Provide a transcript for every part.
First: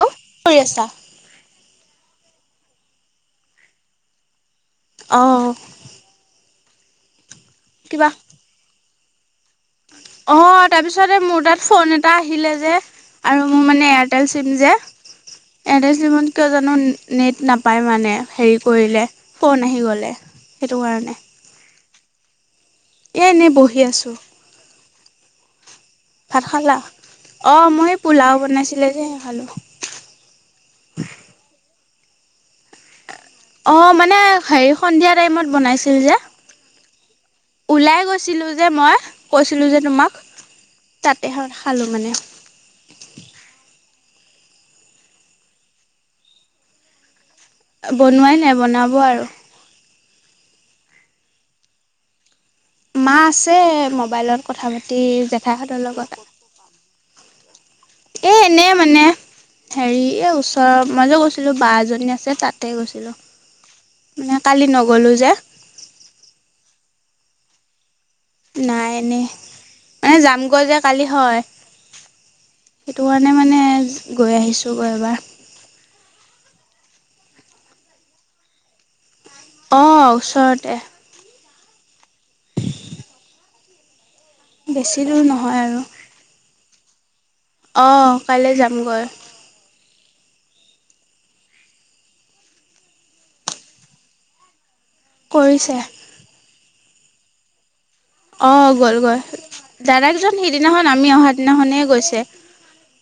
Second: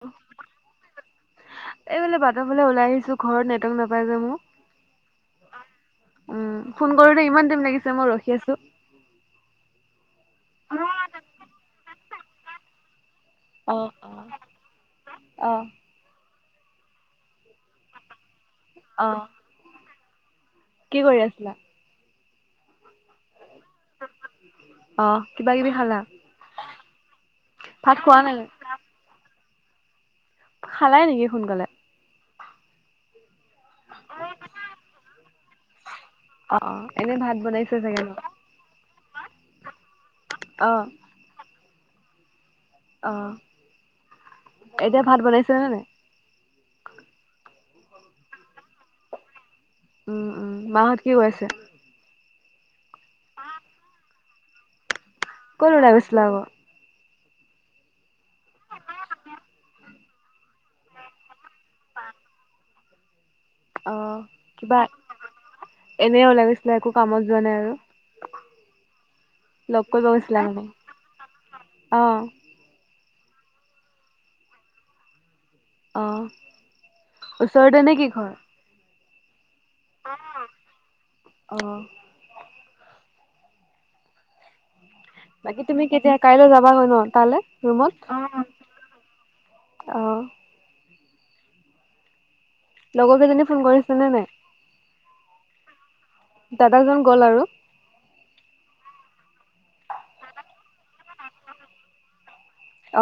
কৰি আছা? এইবিলাক বাদ বোলে ওলাই আহিছো ঘৰত নটক নাপাই যে মোৰ। অ'-অ'। উম ফোন কৰোতে ইমান টাইম লাগিছে মই ৰখি আছো। অ', তাৰপিছতে মোৰ তাত ফোন এটা আহিলে যে। আৰু মোৰ মানে অ', এয়াৰটেল চিম যে, অ', এয়াৰটেল চিমত কিয় জানো নেট নাপায় মানে হেৰি কৰিলে, অ'। ফোন আহি গ'লে। সেইটো কি কাৰণে কৰি আছিলা? এ এনেই বহি আছোঁ। অ', কিবা কিবি খালা? ভাত খালা? অ মই ভাত স খোৱা পোলাও নাই? বনাইছিলে যে সে খালো। খালাই নেকি সোনকালে? অ' মানে হেৰি সন্ধিয়া টাইমত বনাইছিল যে। অ-অ। ওলাই গৈছিলো যে মই কৈছিলো যে তোমাক তাতে, হয়। খালোঁ মানে। অহ এতিয়া ভাত বনাইচানে নাই? বনোৱাই নাই বনাব আৰু। উম-উম। মাহঁত কি কৰিছে? মা আছে মোবাইলত কথা পাতি ক'ত জেঠাইহঁতৰ ওলাই লগত। গৈছিলা আকৌ? এ এনেই মানে হেৰি এ ওচৰৰ মই যে কৈছিলো বা এজনী আছে তাতে গৈছিলো। অ' কিবা এনে ওলাই গৈ, একো কামত যোৱা নাই আৰু। নাই এনে, লগ কৰিব মানে গৈছিলা যামগৈ যে কালি হয়। অ', সেইটো কাৰণে মানে গৈ আহিছোঁ ব এবাৰ। অ' ওচৰতে নে কি ঘৰ? অঁ' ওচৰতে। অ। বেছি দূৰ নহয় বাকী আৰু তুমি কেতিয়া কাইলৈ যাবা গৈ ন? তালে অঁ ৰুমত? কাইলৈ যামগৈ অ, অ। অ। লগৰ কেইজনী ফোন কৰিছে নে নাই? কৰিছে। দাদা জন গ'ল আৰু? অ, গল গৈ। দাদাজন সিদিনাখন আমি অহা দিনাখনেই গৈছে।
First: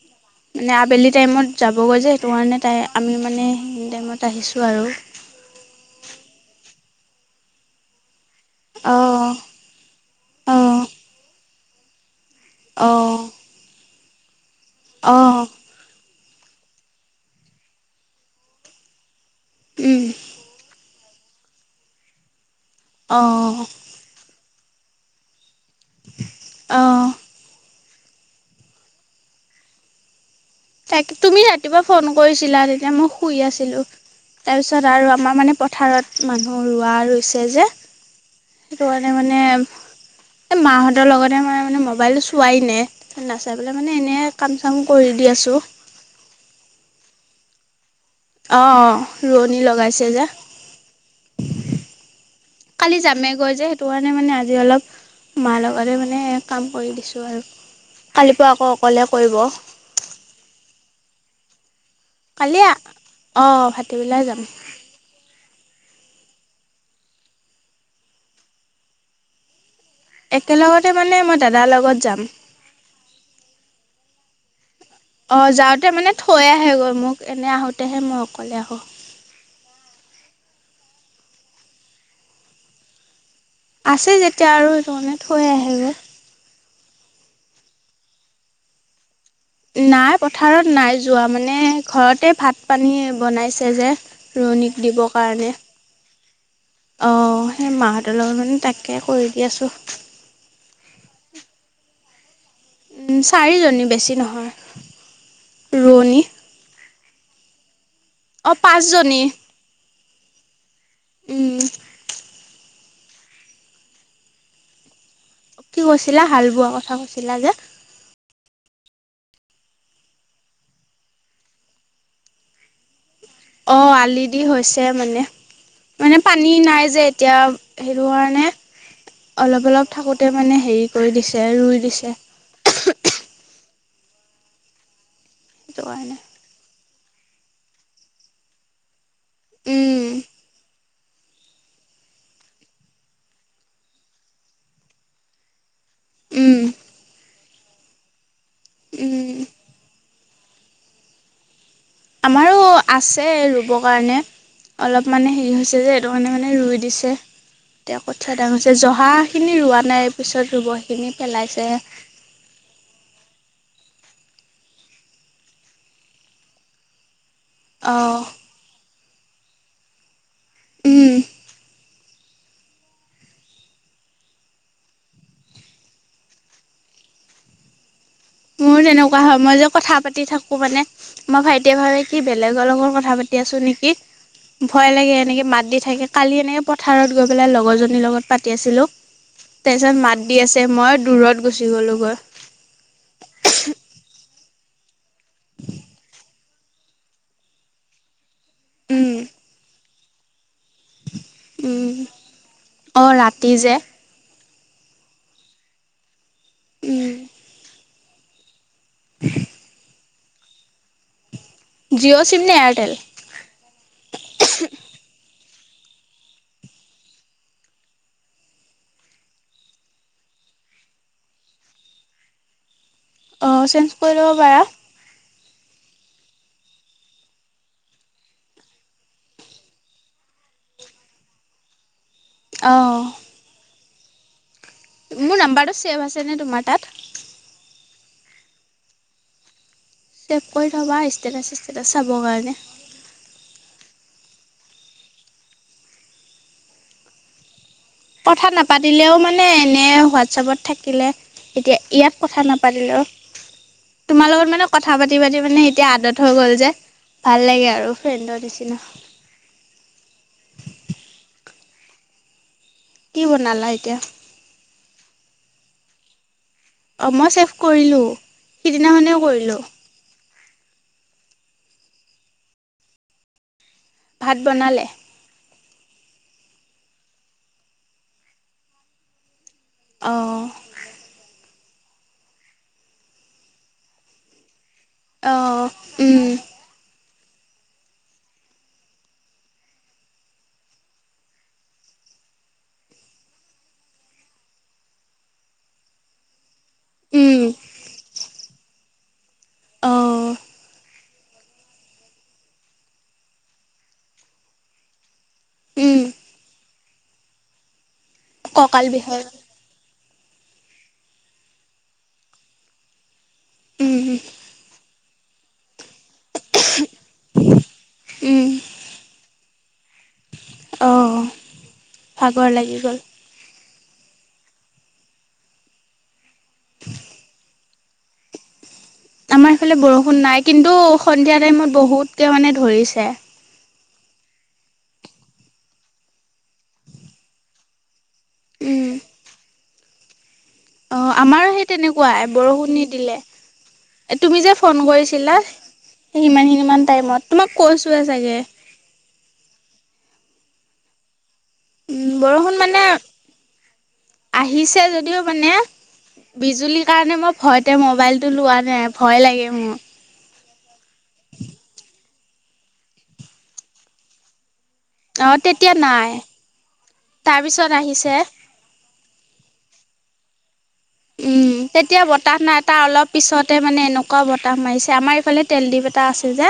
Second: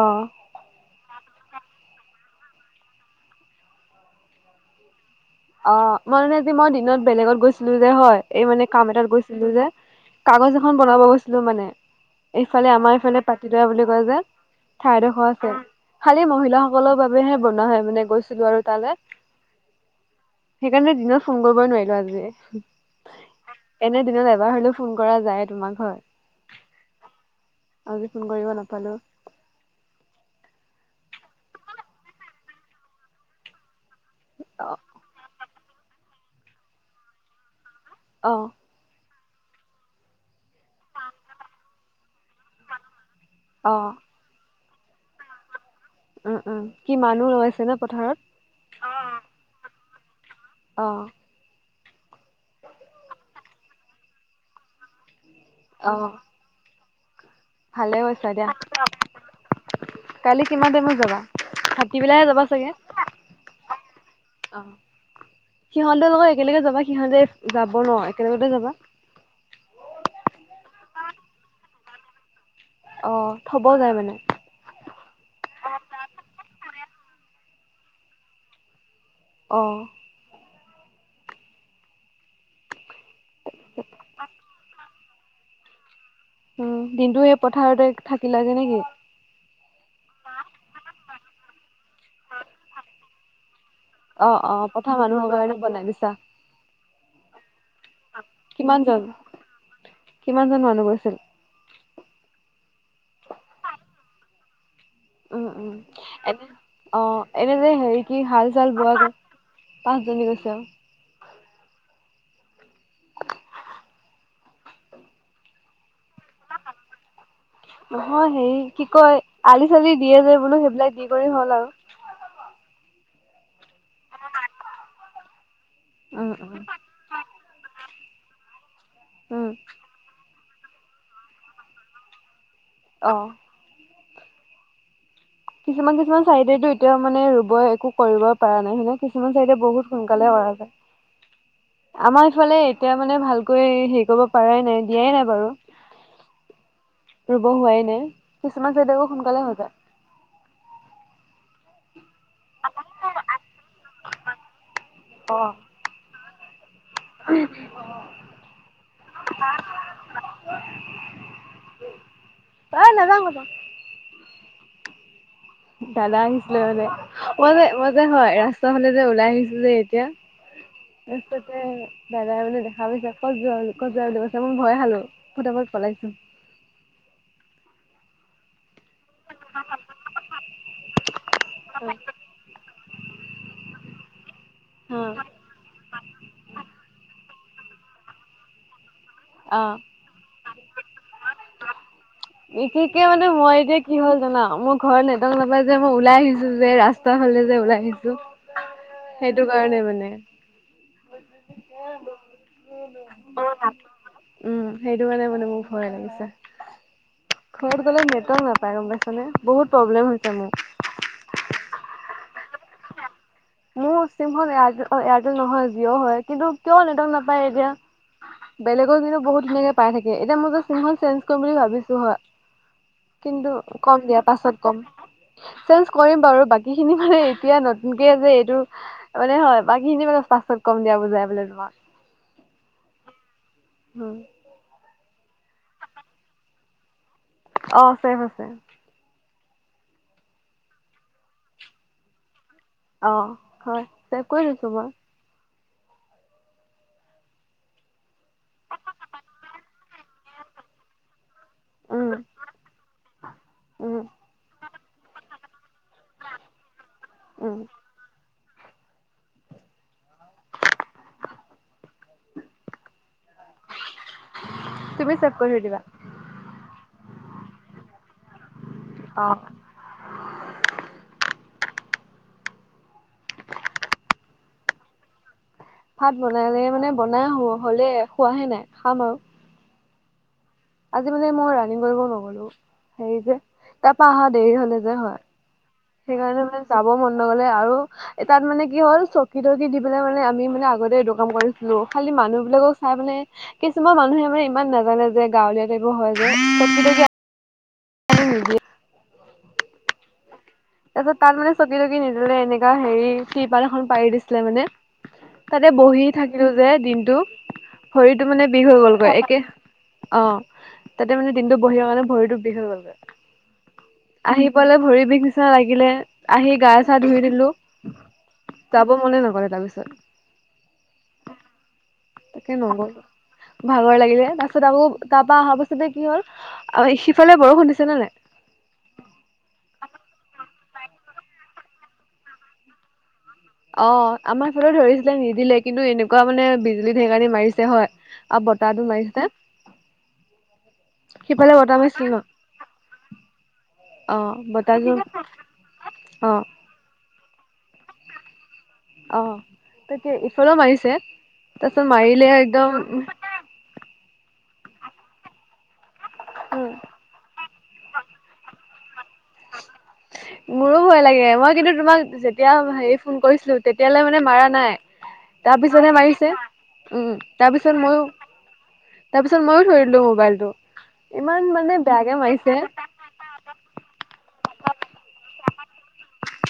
অ'। মানে আবেলি টাইমত যাবগৈ যে, সেইটো কাৰণে তাই আমি মানে সেইখিনি টাইমত আহিছোঁ আৰু। অ মই মানে যে মই দিনত বেলেগত গৈছিলো যে হয়। এই মানে কাম এটাত অঁ গৈছিলো যে। কাগজ এখন অঁ বনাব গৈছিলো মানে। এইফালে আমাৰ অঁ এইফালে পাতিদৰা বুলি কয় যে। ঠাইডোখৰ অঁ আছে। খালী মহিলাসকলৰ বাবেহে বনোৱা হয় মানে গৈছিলো আৰু তালে। সেইকাৰণে দিনত ফোন কৰিবই নোৱাৰিলো আজি। অঁ এনে দিনত এবাৰ হলেও ফোন কৰা যায় তোমাৰ ঘৰত। অঁ আজি ফোন কৰিব নাপালো। তাক তুমি ৰাতিপুৱা ফোন কৰিছিলা। তেতিয়া মই শুই আছিলো। অ তাৰপিছত আৰু আমাৰ মানে পথাৰত মানুহ ৰোৱা ৰুইছে যে। অ। মে মানে এ মাহঁতৰ লগতে মানে মানে মবাইলটো চোৱাই নাই। নাচায় পেলাই অ মানে এনেই কাম চাম কৰি দি আছো। উম, উম। কি মানুহ ৰৈ আছে নে পথাৰত? অ ৰোৱনী লগাইছে যে। অহ। কালি যামেগৈ যে সেইটো কাৰণে মানে আজি অলপ মাৰ অ লগতে মানে কাম কৰি দিছোঁ আৰু। ভালে কৈইছা কালিৰ পৰা দিয়া। আকৌ অকলে কৰিব কালি কিমান টাইমত যাবা? ভাটিবেলাহে যাবা কালি আ চাগে অ ভাটিবেলাই যাম। সিহঁতে লগত একেলগে যাবা সিহঁতে যাব ন। একেলগতে যাবা। একেলগতে মানে মই দাদাৰ লগত যাম। অ থব যায় মানে? অ যাওঁতে মানে থৈ আহে গৈ মোক এনে আহোতেহে মই অকলে আহো। অ আছে যেতিয়া আৰু সেইটো কাৰণে থৈ আহে গৈ। উম দিনটো সেই পথাৰতে থাকিলাগে নেকি? নাই পথাৰত নাই যোৱা মানে ঘৰতে ভাত পানী বনাইছে যে অ অ ৰোৱনীক পথাৰ দিবৰ মানুহৰ কাৰণে। বনাই দিছা আহ সেই মাহঁতৰ লগত মানে তাকে কিমানজন কৰি দি আছো। কিমানজন মানুহ গৈছিল? চাৰিজনী বেছি নহয়। উম উম ৰোৱনী এনে অ এনে যে হেৰি কি অ হাল চাল বোৱা গ'ল। পাঁচজনী পাঁচজনী গৈছে আৰু উম [inaudible] কি কৈছিলা হাল বোৱা কথা কৈছিলা যে। নহয় হেৰি কি কয় আলি চালি দিয়ে যে বোলো সেইবিলাক দি কৰি হ'ল আৰু? অ আলি দি হৈছে মানে। মানে উম পানী উম নাই যে এতিয়া সেইটো কাৰণে উম অলপ অলপ থাকোতে মানে হেৰি কৰি দিছে ৰুই দিছে। অ সেইটো কিছুমান কাৰণে কিছুমান চাইডেতো এতিয়া মানে ৰুব একো কৰিব পৰা নাই হয়নে? কিছুমান চাইডে বহুত উম সোনকালে কৰা যায়। আমাৰ ইফালে এতিয়া মানে ভালকৈ হেৰি কৰিব পাৰাই নাই দিয়াই নাই বাৰু। উম। ৰুব হোৱাই নাই কিছুমান চাই আকৌ উম সোনকালে হৈ যায়। আমাৰো আছে ৰুবৰ কাৰণে অলপ মানে অ হেৰি হৈছে যে এইটো কাৰণে মানে ৰুই- দিছে। এতিয়া কঠীয়া ডাঙছে জহাখিনি ৰোৱা নাই পিছত ৰুব সেইখিনি পেলাইছে। অ নযাং কতো দাদা আহিছিলে মানলে ম অ মতে হয় ৰাস্তা ফালে যে ওলাই আহিছো যে এতিয়া উম তাৰ পিছতে দাদাই মানে দেখা পাইছে কতজোৱা কতজোৱা কৈছে মই ভয়ে খালো ফুটাফত পলাইছো। [unintelligible] মোৰো তেনেকুৱা হয় মই যে কথা পাতি থাকো মানে মই ভাইটিয়ে ভাবে কি বেলেগৰ লগত কথা পাতি আছো। ভয় লাগ এনেকে মাত দি থাকে কালি এনেই পথাৰত গৈ পেলাই লগৰ জনীৰ লগত পাতি আছিলো। অ তাৰপিছত মাত দি আছে মই দূৰত গুচি গলো গৈ। বিশেষকে মানে মই এতিয়া কি হল জানা মোৰ ঘৰত নেটৱৰ্ক নাপাই যে মই ওলাই আহিছো যে ৰাস্তা ফালে যে ওলাই আহিছো- উম সেইটো কাৰণে মানে উম অ ৰাতি যে উম সেইটো কাৰণে মানে মোৰ ভয় উম লাগিছে ঘৰত গলে নেটৱৰ্ক নাপাওঁ এইফালে গম পাইছানে বহুত প্ৰব্লেম হৈছে মোৰ। জিঅ' চিম নে এয়াৰটেল? মোৰ চিমখন এয়াৰ এয়াৰটেল নহয় জিঅ হয় কিন্তু কিয় নেটৱৰ্ক নাপায় এতিয়া বেলেগৰ কিন্তু বহুত ধুনীয়াকে পাই থাকে এতিয়া মই যে চিনখন চেঞ্জ কৰিম বুলি ভাবিছো হয়। কিন্তু অঁ চেঞ্জ কম কৰি দিয়া ল'ব পাছত পাৰা কম। চেঞ্জ কৰিম বাৰু বাকী খিনি মানে এতিয়া নতুনকে যে মানে হয় বাকীখিনি মানে পাছত কম দিয়া বুজাই বোলে তোমাক। অহ হুম। মোৰ নাম্বাৰটো ছেভ আছেনে তোমাৰ তাত অ ছেফ আছে চেভ কৰি থবা ষ্টেটাছ চিষ্টেটাচ চাবৰ কাৰণে অ হয় চেভ কৰি থৈছোঁ বাৱ কথা নাপাতিলেও মানে এনে হোৱাটছাপত থাকিলে এতিয়া উম ইয়াত কথা নাপাতিলেও উম তোমাৰ লগত মানে কথা পাতি পাতি মানে এতিয়া আদত হৈ গ'ল যে ভাল উম লাগে আৰু ফ্ৰেণ্ডৰ নিচি চিনা কি বনালা এতিয়া তুমি ছেভ কৰি থৈ দিবা অঁ মই ছেভ কৰিলোঁ সিদিনাখনে অ কৰিলোঁ ভাত বনালে ভাত বনালে মানে বনাই হ হ'লে খোৱাহে নাই খাম আৰু অহ আজি মানে মই ৰানিং কৰিব নগলো হেৰি যে তাপা অহা দেৰি হ'লে যে হয় অ সেইকাৰণে মানে যাব মন নগলে আৰু এ তাত মানে কি হ'ল চকী তকি দি পেলাই মানে আমি মানে আগতে এইটো কাম কৰিছিলো খালি মানুহ বিলাকক চাই মানে কিছুমান মানুহে মানে ইমান নাজানে যে গাঁৱলীয়া টাইপৰ হয় যে তকি উম [unintelligible] অহ তাপিছত তাত মানে চকী তকি নিদিলে এনেকা হেৰি টিপাল এখন পাৰি দিছিলে মানে তাতে উম বহি থাকিলো যে দিনটো শৰীৰটো মানে বিষ হৈ কঁকাল গ'ল গৈ বিষাই একে অ তাতে মানে দিনটো বহি মানে ভৰিটো বিষ হৈ গলগে উম আহি পেলাই ভৰি বিষ নিচিনা লাগিলে আহি গা চা ধুই দিলো উম যাব মনে নগলে তাপিছত অঁ ভাগৰ তাকে লাগি নগ'লো। গ'ল ভাগৰ লাগিলে তাৰ পছত আকৌ তাপা অহা পাছতে কি হ'ল আৰু সিফালে বৰষুণ দিছে দিচে নে নাই আমাৰ এইফালে বৰষুণ নাই কিন্তু সন্ধিয়া টাইমত বহুতকে মানে ধৰিছে অ আমাৰ ফালে ধৰিছিলে নিদিলে কিন্তু এনেকুৱা মানে বিজুলী ঢেৰেকনি মাৰিছে হয় আৰু বতাহটো উম মাৰিছে অ আমাৰো সিফালে সেই বতাহ মাৰিছিল ন তেনেকুৱাই বৰষুণ নিদিলে এ অ' তুমি যে ফোন বতাহটো কৰিছিলা অ' সিমান সিনিমান টাইমত তোমাক কৈছোৱে চাগে অহ তেতিয়া ইফালেও মাৰিছে তাপাছত উম মাৰিলে বৰষুণ একদম মানে আহিছে যদিও মানে বিজুলীৰ কাৰণে মই ভয়তে মোবাইলটো লোৱা নাই ভয় লাগে মোৰ মোৰো ভয় লাগে মই কিন্তু তোমাক যেতিয়া হেৰি ফোন কৰিছিলো তেতিয়ালে মানে মাৰা নাই অ তা তেতিয়া পিছতহে নাই মাৰিছে উম তাৰপিছত তাপিছত ময়ো আহিছে তাপিছত ময়ো থৈ দিলো মোবাইলটো ইমান উম মানে তেতিয়া বেয়াকে বতাহ মাৰিছে নাই তাৰ অলপ পিছতে মানে এনেকুৱা বতাহ তাহ মাৰিছে আমাৰ এইফালে টেল দিপ এটা আছে যে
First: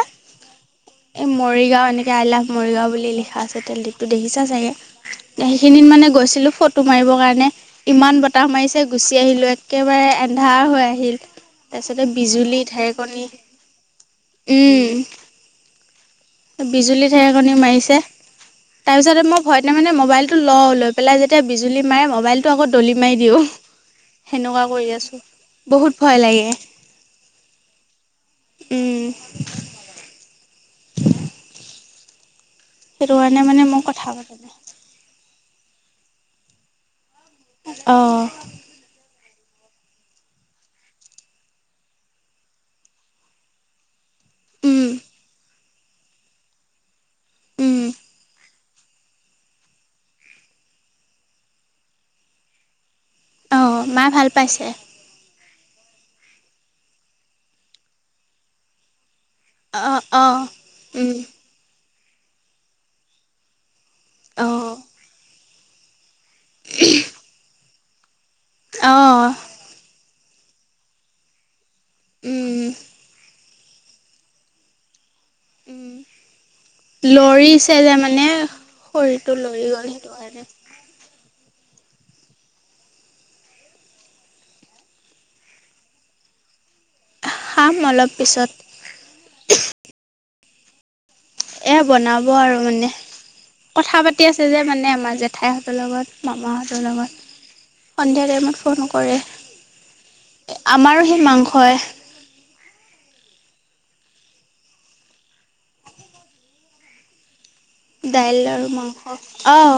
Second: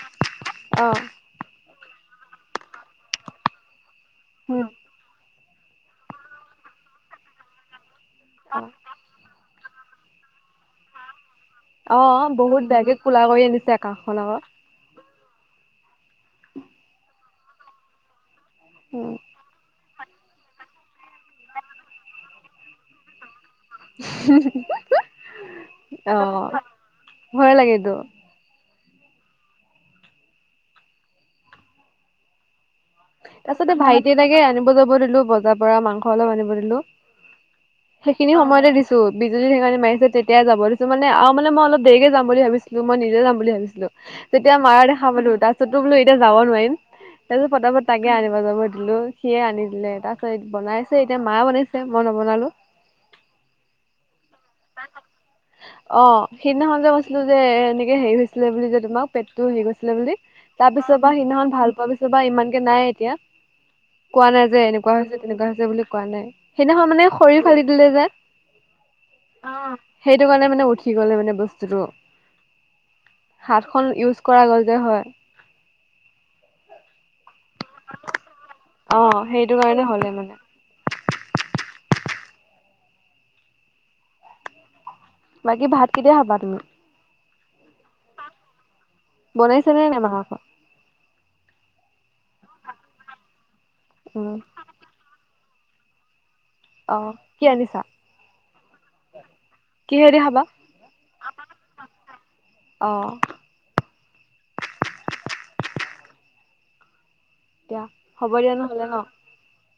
অ এ মৰি মৰিগাঁও এনেকে আই লাভ মৰিগাঁও বুলি লিখা আছে তেলদিপ টো দেখিছা উম চাগে সেইখিনিত মানে গৈছিলো ফটো মাৰিব কাৰণে ইমান বতাহ মাৰিছে অ গুচি আহিলোঁ একেবাৰে এন্ধাৰ হৈ আহিল তাৰ পিছতে অ বিজুলী বহুত বেয়াকে কোলা ঢেৰকনী কৰি আনিছে আকাশখন আকৌ উম ঢেৰকণী মাৰিছে উম তাৰপিছতে মই ভয়তে মানে ম'বাইলটো লওঁ ল পেলাই যেতিয়া বিজুলী মাৰে মোবাইলটো আকৌ দলি মাৰি দিওঁ সেনেকুৱা কৰি আছো বহুত অ ভয় লাগে ভয় লাগেতো উম সেইটো কাৰণে তাৰ মানে পিছতে মই কথা ভাইটি পতা এটাকে নাই আনিব যাব দিলো বজাৰ পৰা মাংস অলপ আনিব দিলো অঁ সেইখিনি সময়তে দিছো বিজুলী ঢেকনী মাৰিছে তেতিাই যাব দিছো মানে আৰু মানে মই অলপ দেৰিকে যাম বুলি ভাবিছিলো মই নিজে যাম বুলি ভাবিছিলো যেতিয়া মাৰা উম দেখা পালো তাৰ পিছতো বোলো এতিয়া যাব নোৱাৰিম তাৰপিছত উম পতাপত তাকে আনিব যাব দিলো সিয়ে আনি দিলে তাৰপিছত বনাইছে এতিয়া মায়ে বনাইছে মই নবনালো অ মায়ে ভাল পাইছে অ সেইদিনাখন যে কৈছিলো যে এনেকে হেৰি হৈছিলে বুলি যে তোমাক পেটটো হেৰি গৈছিলে অঁ বুলি অঁ তাৰ পিছত উম বা সিদিনাখন ভাল পোৱা পিছত বা ইমানকে নাই এতিয়া কোৱা নাই যে অঁ এনেকুৱা হৈছে তেনেকুৱা হৈছে বুলি কোৱা নাই সেইদিনাখন মানে শৰীৰ ফালি দিলে যে অঁ অ সেইটো কাৰণে মানে উঠি গলে মানে বস্তুটো উম হাতখন ইউজ কৰা গ'ল যে হয় উম লৰিছে যে মানে অ শৰীৰটো সেইটো লৰি কাৰণে গল হ'লে সেইটো মানে কাৰণে বাকী ভাত কেতিয়া খাবা তুমি খাম অলপ পিছত বনাইছেনে নে [unintelligible] এ বনাব আৰু মানে কথা পাতি উম আছে যে মানে আমাৰ জেঠাইহঁতৰ লগত মামাহঁতৰ অ লগত, কি আনিছা সন্ধিয়া টাইমত ফোন কৰে। কিহেদি খাবা আমাৰো সেই মাংসই। অ এতিয়া হ'ব দাইল দিয়া আৰু নহ'লে ন? মাংস অঁ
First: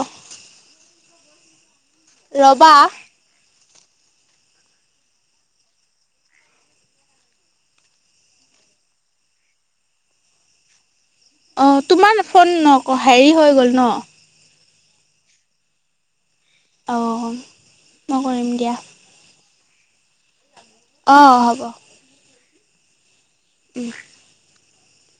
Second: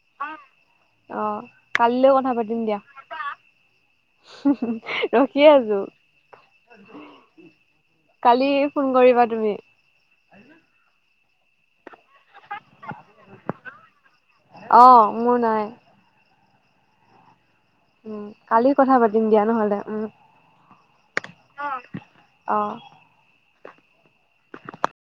অ কালিলৈও কথা পাতিম ৰ'বা দিয়া। হ হ ৰখি আছো। কালি ফোন কৰিবা তুমি। অ তোমাৰ ফোন নক হেৰি হৈ গ'ল ন? অ মোৰ নাই। অ। উম কালি কথা পাতিম দিয়া নহলে। উম অঁ হ'ব। অ। উম।